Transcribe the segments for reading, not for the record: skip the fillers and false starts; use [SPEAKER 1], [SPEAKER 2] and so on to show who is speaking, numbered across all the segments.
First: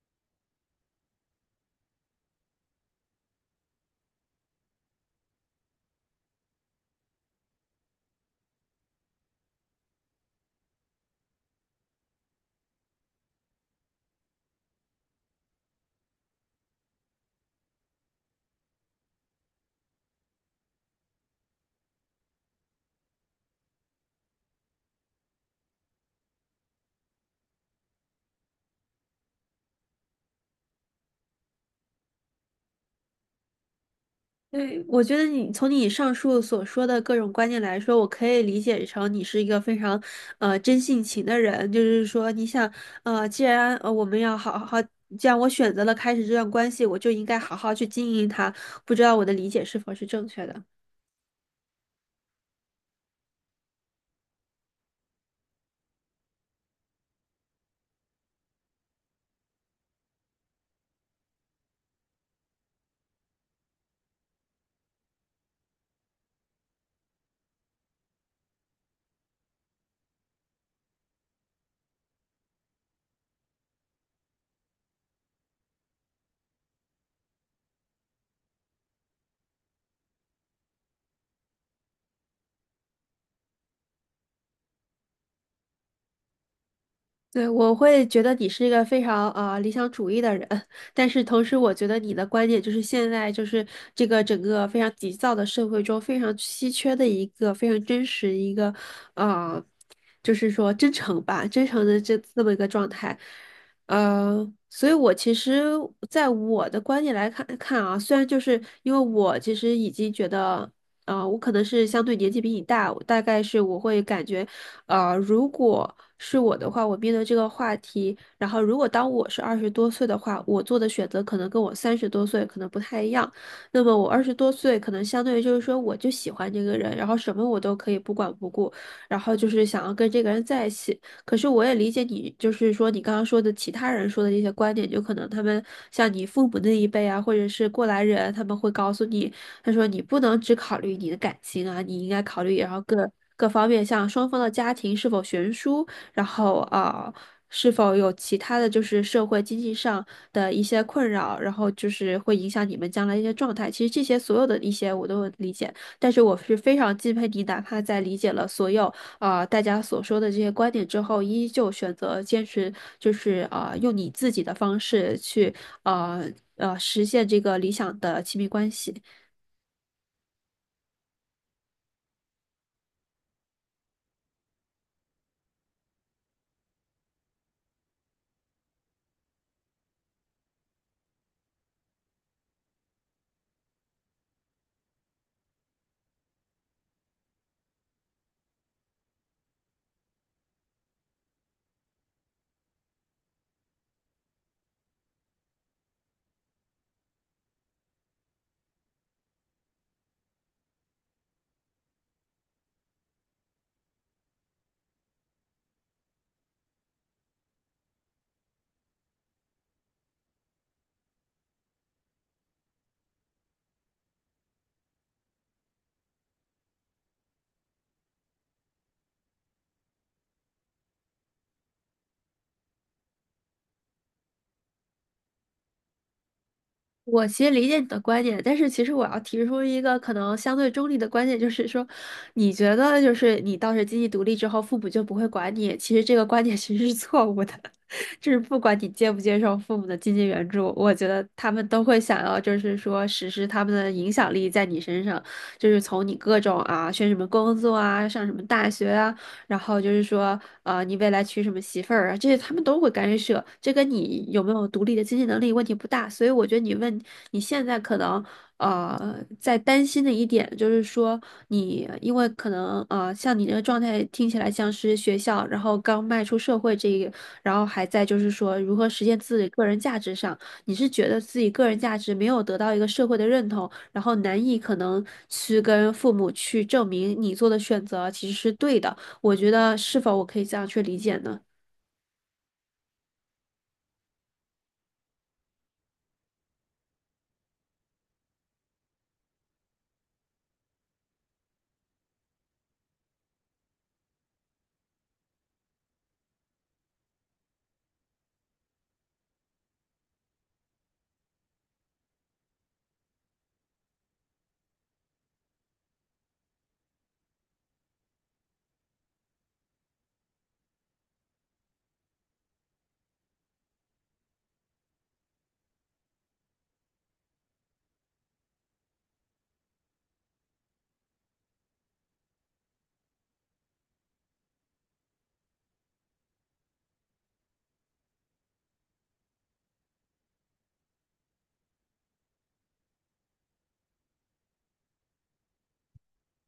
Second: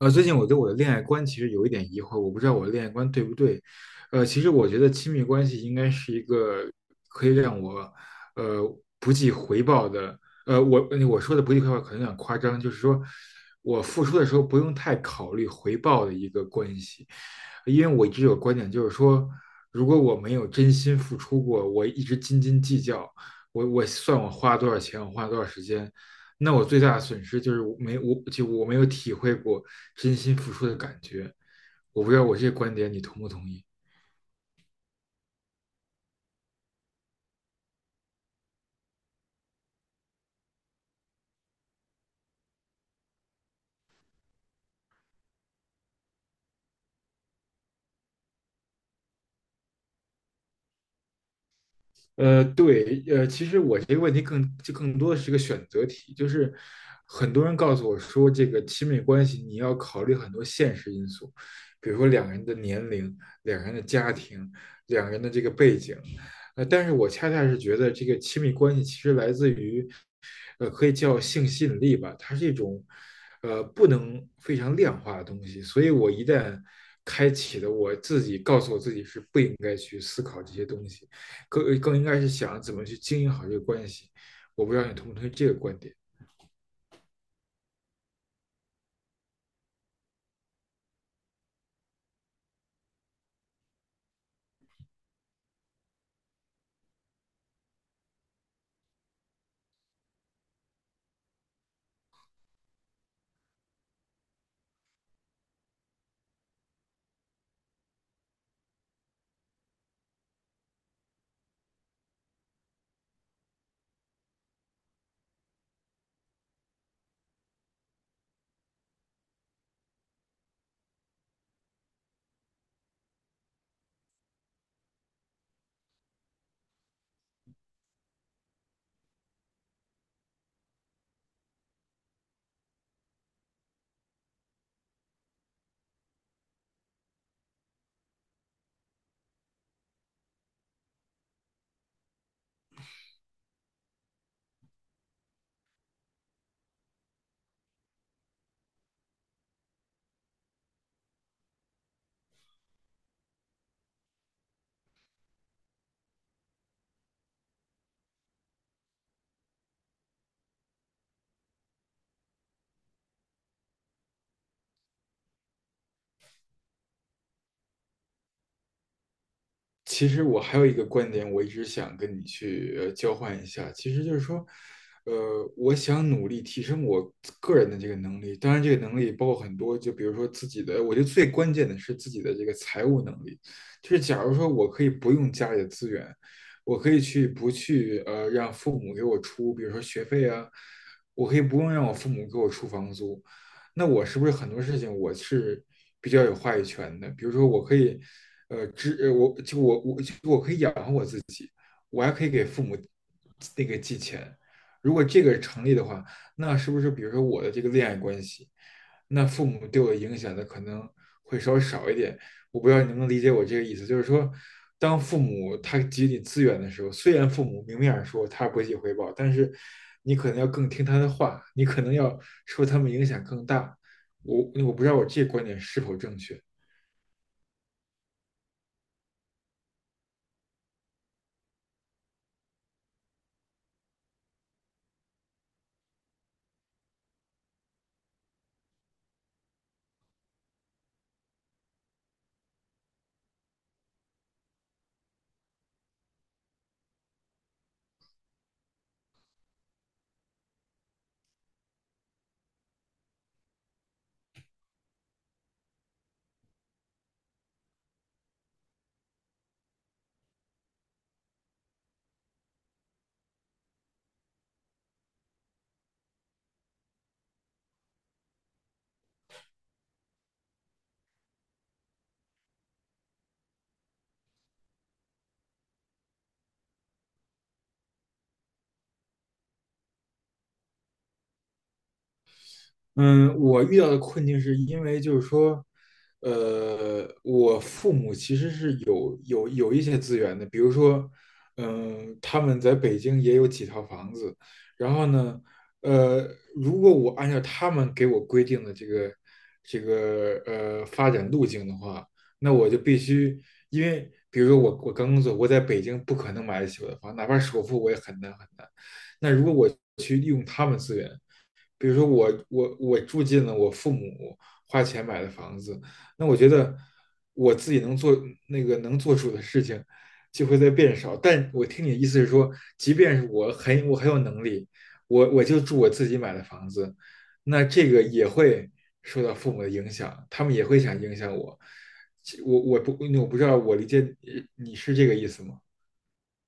[SPEAKER 1] 最近我对我的恋爱观其实有一点疑惑，我不知道我的恋爱观对不对。其实我觉得亲密关系应该是一个可以让我呃不计回报的。我我说的不计回报可能有点夸张，就是说我付出的时候不用太考虑回报的一个关系。因为我一直有观点，就是说，如果我没有真心付出过，我一直斤斤计较，我算我花了多少钱，我花了多少时间，那我最大的损失就是我没有体会过真心付出的感觉。我不知道我这个观点你同不同意。
[SPEAKER 2] 对，我觉得你从你上述所说的各种观念来说，我可以理解成你是一个非常，真性情的人。就是说，你想，我们要好好，既然我选择了开始这段关系，我就应该好好去经营它。不知道我的理解是否是正确的？
[SPEAKER 1] 对，其实我这个问题更多的是一个选择题，就是很多人告诉我说，这个亲密关系你要考虑很多现实因素，比如说两个人的年龄、两个人的家庭、两个人的这个背景，但是我恰恰是觉得这个亲密关系其实来自于，可以叫性吸引力吧，它是一种，不能非常量化的东西，所以我一旦开启了，我自己告诉我自己是不应该去思考这些东西。更应该是想怎么去经营好这个关系。我不知道你同不同意这个观点。
[SPEAKER 2] 对，我会觉得你是一个非常啊理想主义的人，但是同时我觉得你的观点就是现在就是整个非常急躁的社会中非常稀缺的一个非常真实一个啊，就是说真诚吧，真诚的这么一个状态，所以我其实在我的观点来看啊，虽然就是因为我其实已经觉得。我可能是相对年纪比你大，我大概是我会感觉，如果是我的话，我面对这个话题，然后如果当我是二十多岁的话，我做的选择可能跟我三十多岁可能不太一样。那么我二十多岁可能相对于就是说，我就喜欢这个人，然后什么我都可以不管不顾，然后就是想要跟这个人在一起。可是我也理解你，就是说你刚刚说的其他人说的这些观点，就可能他们像你父母那一辈啊，或者是过来人，他们会告诉你。他说你不能只考虑你的感情啊，你应该考虑然后各方面，像双方的家庭是否悬殊，然后是否有其他的就是社会经济上的一些困扰，然后就是会影响你们将来一些状态。其实这些所有的一些我都能理解，但是我是非常敬佩你，哪怕在理解了所有大家所说的这些观点之后，依旧选择坚持，就是用你自己的方式去啊实现这个理想的亲密关系。
[SPEAKER 1] 其实我还有一个观点，我一直想跟你去交换一下，其实就是说，我想努力提升我个人的这个能力，当然这个能力包括很多，就比如说自己的，我觉得最关键的是自己的这个财务能力，就是假如说我可以不用家里的资源，我可以去不去让父母给我出，比如说学费啊，我可以不用让我父母给我出房租，那我是不是很多事情我是比较有话语权的？比如说，我可以，呃，支，呃我就我我就我可以养我还可以给父母那个寄钱。如果这个成立的话，那是不是比如说我的这个恋爱关系，那父母对我的影响的可能会稍微少一点？我不知道你能不能理解我这个意思，就是说，当父母他给予你资源的时候，虽然父母明面上说他不计回报，但是你可能要更听他的话，你可能要受他们影响更大。我不知道我这个观点是否正确。
[SPEAKER 2] 我其实理解你的观点，但是其实我要提出一个可能相对中立的观点，就是说，你觉得就是你到时经济独立之后，父母就不会管你，其实这个观点其实是错误的，就是不管你接不接受父母的经济援助，我觉得他们都会想要就是说实施他们的影响力在你身上，就是从你各种啊选什么工作啊，上什么大学啊。然后就是说，你未来娶什么媳妇儿啊，这些他们都会干涉，这跟你有没有独立的经济能力问题不大。所以我觉得你问你现在可能在担心的一点就是说你，因为可能像你这个状态听起来像是学校，然后刚迈出社会这一个，然后还在就是说如何实现自己个人价值上，你是觉得自己个人价值没有得到一个社会的认同，然后难以可能去跟父母去证明你做的选择其实是对的。我觉得是否我可以这样去理解呢？
[SPEAKER 1] 嗯，我遇到的困境是因为就是说，我父母其实是有一些资源的，比如说，嗯，他们在北京也有几套房子，然后呢，呃，如果我按照他们给我规定的这个发展路径的话，那我就必须，因为比如说我刚工作，我在北京不可能买得起我的房，哪怕首付我也很难。那如果我去利用他们资源。比如说我住进了我父母花钱买的房子，那我觉得我自己能做出的事情就会在变少。但我听你的意思是说，即便是我很有能力，我就住我自己买的房子，那这个也会受到父母的影响，他们也会想影响我。我我不我不知道我理解你是这个意思吗？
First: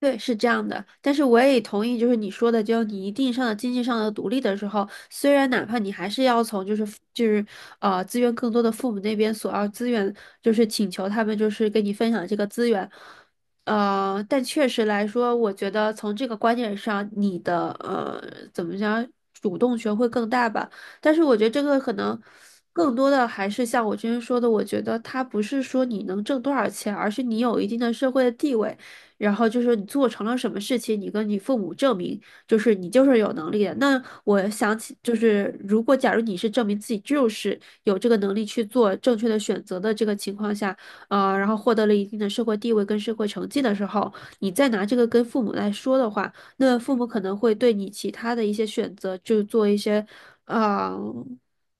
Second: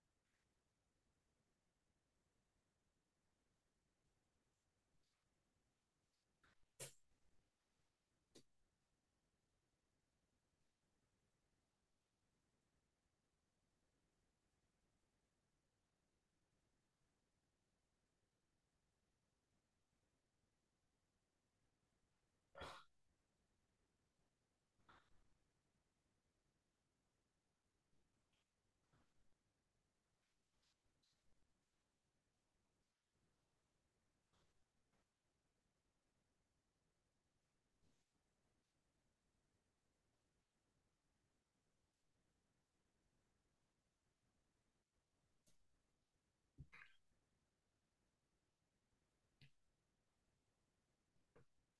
[SPEAKER 2] 对，是这样的，但是我也同意，就是你说的，就你一定上的经济上的独立的时候，虽然哪怕你还是要从就是资源更多的父母那边索要资源，就是请求他们就是跟你分享这个资源，但确实来说，我觉得从这个观点上，你的怎么讲，主动权会更大吧。但是我觉得这个可能更多的还是像我之前说的，我觉得它不是说你能挣多少钱，而是你有一定的社会的地位。然后就是你做成了什么事情，你跟你父母证明，就是你就是有能力的。那我想起，就是如果假如你是证明自己就是有这个能力去做正确的选择的这个情况下，然后获得了一定的社会地位跟社会成绩的时候，你再拿这个跟父母来说的话，那父母可能会对你其他的一些选择，就做一些，啊，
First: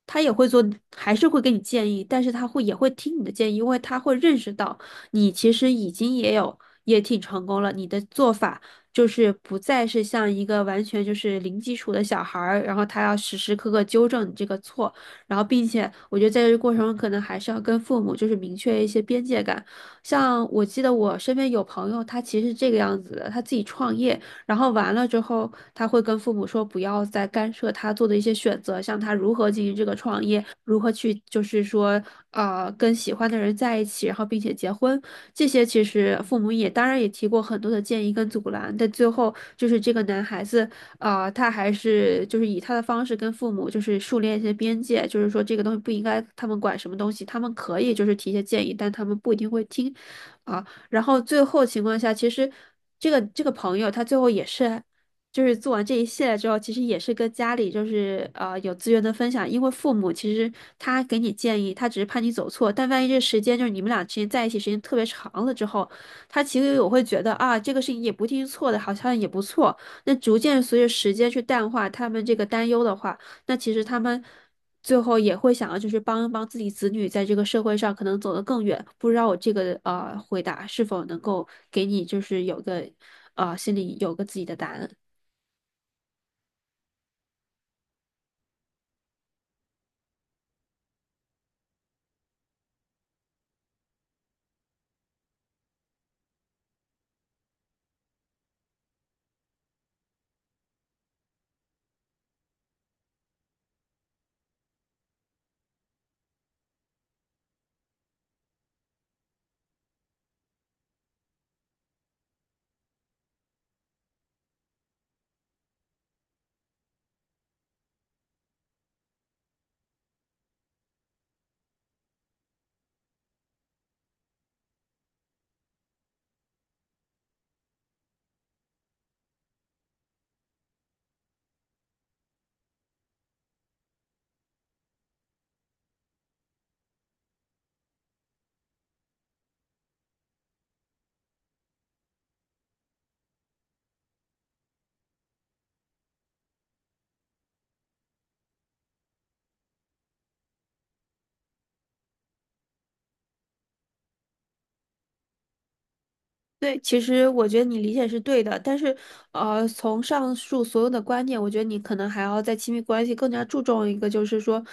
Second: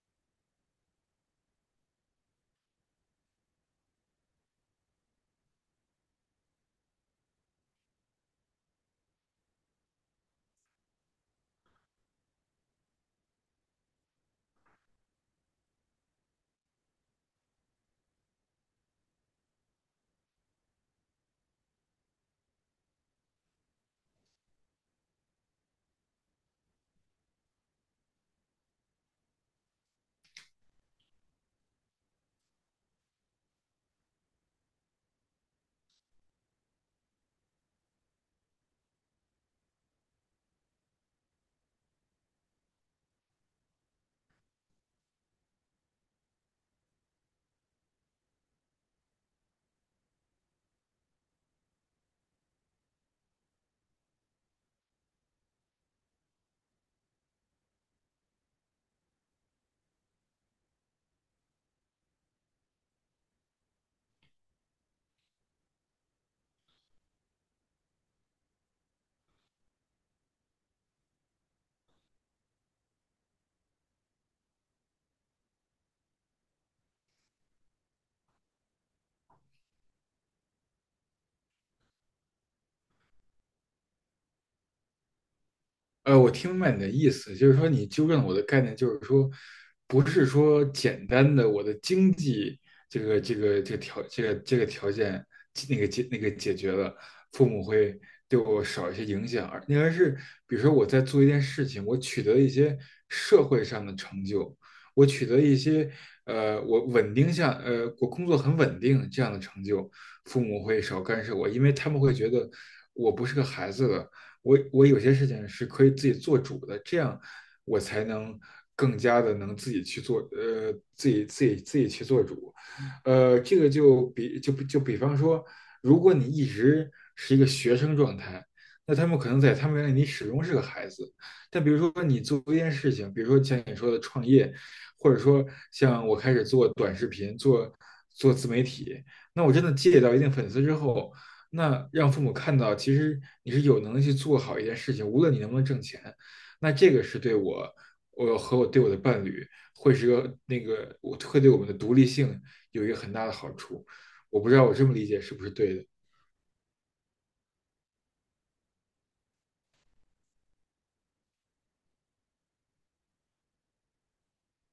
[SPEAKER 2] 他也会做，还是会给你建议，但是他会也会听你的建议，因为他会认识到。你其实已经也有也挺成功了。你的做法就是不再是像一个完全就是零基础的小孩儿，然后他要时时刻刻纠正你这个错，然后并且我觉得在这个过程中可能还是要跟父母就是明确一些边界感。像我记得我身边有朋友，他其实是这个样子的，他自己创业。然后完了之后，他会跟父母说不要再干涉他做的一些选择，像他如何进行这个创业，如何去就是说跟喜欢的人在一起，然后并且结婚，这些其实父母也当然也提过很多的建议跟阻拦，但最后就是这个男孩子他还是就是以他的方式跟父母就是树立一些边界，就是说这个东西不应该他们管什么东西，他们可以就是提一些建议，但他们不一定会听。啊。然后最后情况下，其实这个朋友他最后也是，就是做完这一系列之后，其实也是跟家里就是有资源的分享，因为父母其实他给你建议，他只是怕你走错，但万一这时间就是你们俩之间在一起时间特别长了之后，他其实我会觉得啊，这个事情也不一定是错的，好像也不错。那逐渐随着时间去淡化他们这个担忧的话，那其实他们。最后也会想要就是帮一帮自己子女在这个社会上可能走得更远。不知道我这个回答是否能够给你就是有个心里有个自己的答案。
[SPEAKER 1] 我听明白你的意思，就是说你纠正了我的概念，就是说，不是说简单的我的经济这个这个这个条这个这个条件那个解决了，父母会对我少一些影响，而应该是比如说我在做一件事情，我取得一些社会上的成就，我取得一些我工作很稳定这样的成就，父母会少干涉我，因为他们会觉得我不是个孩子了。我有些事情是可以自己做主的，这样我才能更加的能自己去做，自己去做主，这个就比方说，如果你一直是一个学生状态，那他们可能在他们眼里你始终是个孩子，但比如说你做一件事情，比如说像你说的创业，或者说像我开始做短视频，做自媒体，那我真的积累到一定粉丝之后，那让父母看到，其实你是有能力去做好一件事情，无论你能不能挣钱，那这个是对我，我对我的伴侣，会是个那个，我会对我们的独立性有一个很大的好处。我不知道我这么理解是不是对的。
[SPEAKER 2] 对，其实我觉得你理解是对的，但是，从上述所有的观点，我觉得你可能还要在亲密关系更加注重一个，就是说，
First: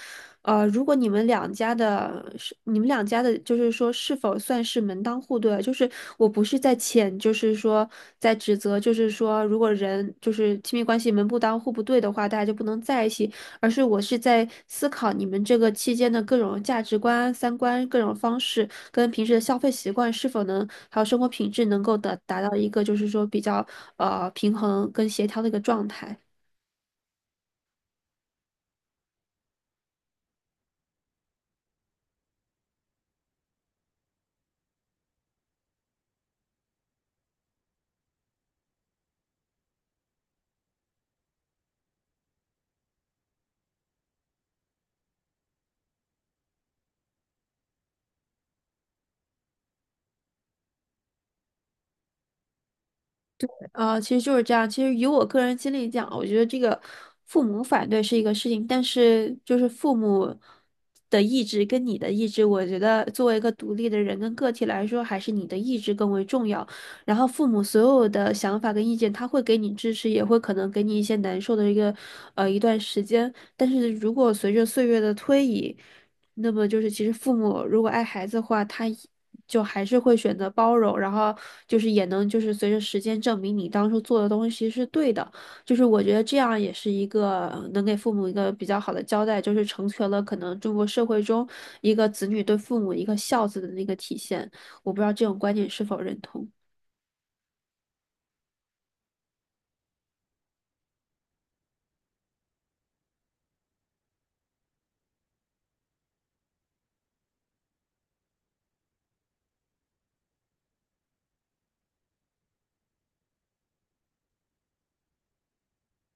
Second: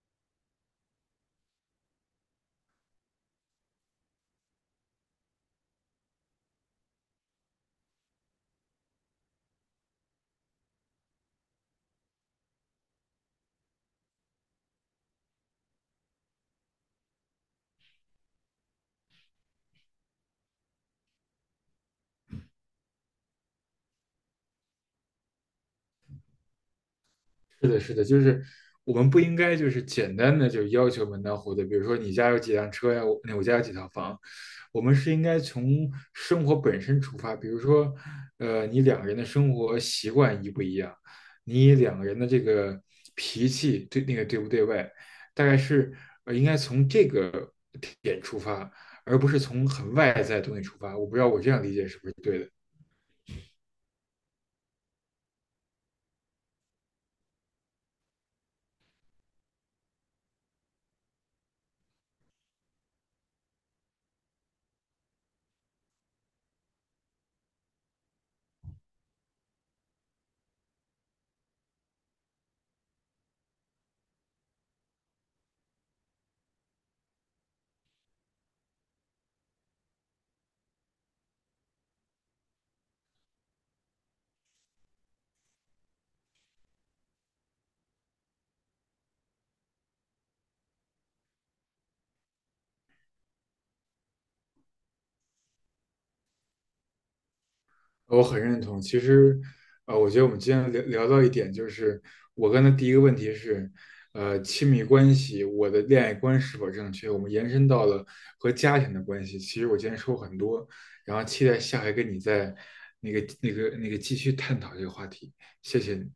[SPEAKER 2] 如果你们两家的，就是说是否算是门当户对啊，就是我不是在谴，就是说在指责，就是说如果人就是亲密关系门不当户不对的话，大家就不能在一起。而是我是在思考你们这个期间的各种价值观、三观、各种方式，跟平时的消费习惯是否能，还有生活品质能够的达到一个就是说比较平衡跟协调的一个状态。
[SPEAKER 1] 是的，是的，就是我们不应该就是简单的就要求门当户对，比如说你家有几辆车呀，我家有几套房，我们是应该从生活本身出发，比如说，你两个人的生活习惯一不一样，你两个人的这个脾气对那个对不对外，大概是应该从这个点出发，而不是从很外在的东西出发。我不知道我这样理解是不是对的。
[SPEAKER 2] 其实就是这样。其实以我个人经历讲，我觉得这个父母反对是一个事情，但是就是父母的意志跟你的意志，我觉得作为一个独立的人跟个体来说，还是你的意志更为重要。然后父母所有的想法跟意见，他会给你支持，也会可能给你一些难受的一个一段时间。但是如果随着岁月的推移，那么就是其实父母如果爱孩子的话，他就还是会选择包容，然后就是也能就是随着时间证明你当初做的东西是对的，就是我觉得这样也是一个能给父母一个比较好的交代，就是成全了可能中国社会中一个子女对父母一个孝子的那个体现，我不知道这种观点是否认同。
[SPEAKER 1] 我很认同。其实，我觉得我们今天聊到一点，就是我刚才第一个问题是，亲密关系，我的恋爱观是否正确？我们延伸到了和家庭的关系。其实我今天说很多，然后期待下回跟你再那个继续探讨这个话题。谢谢你。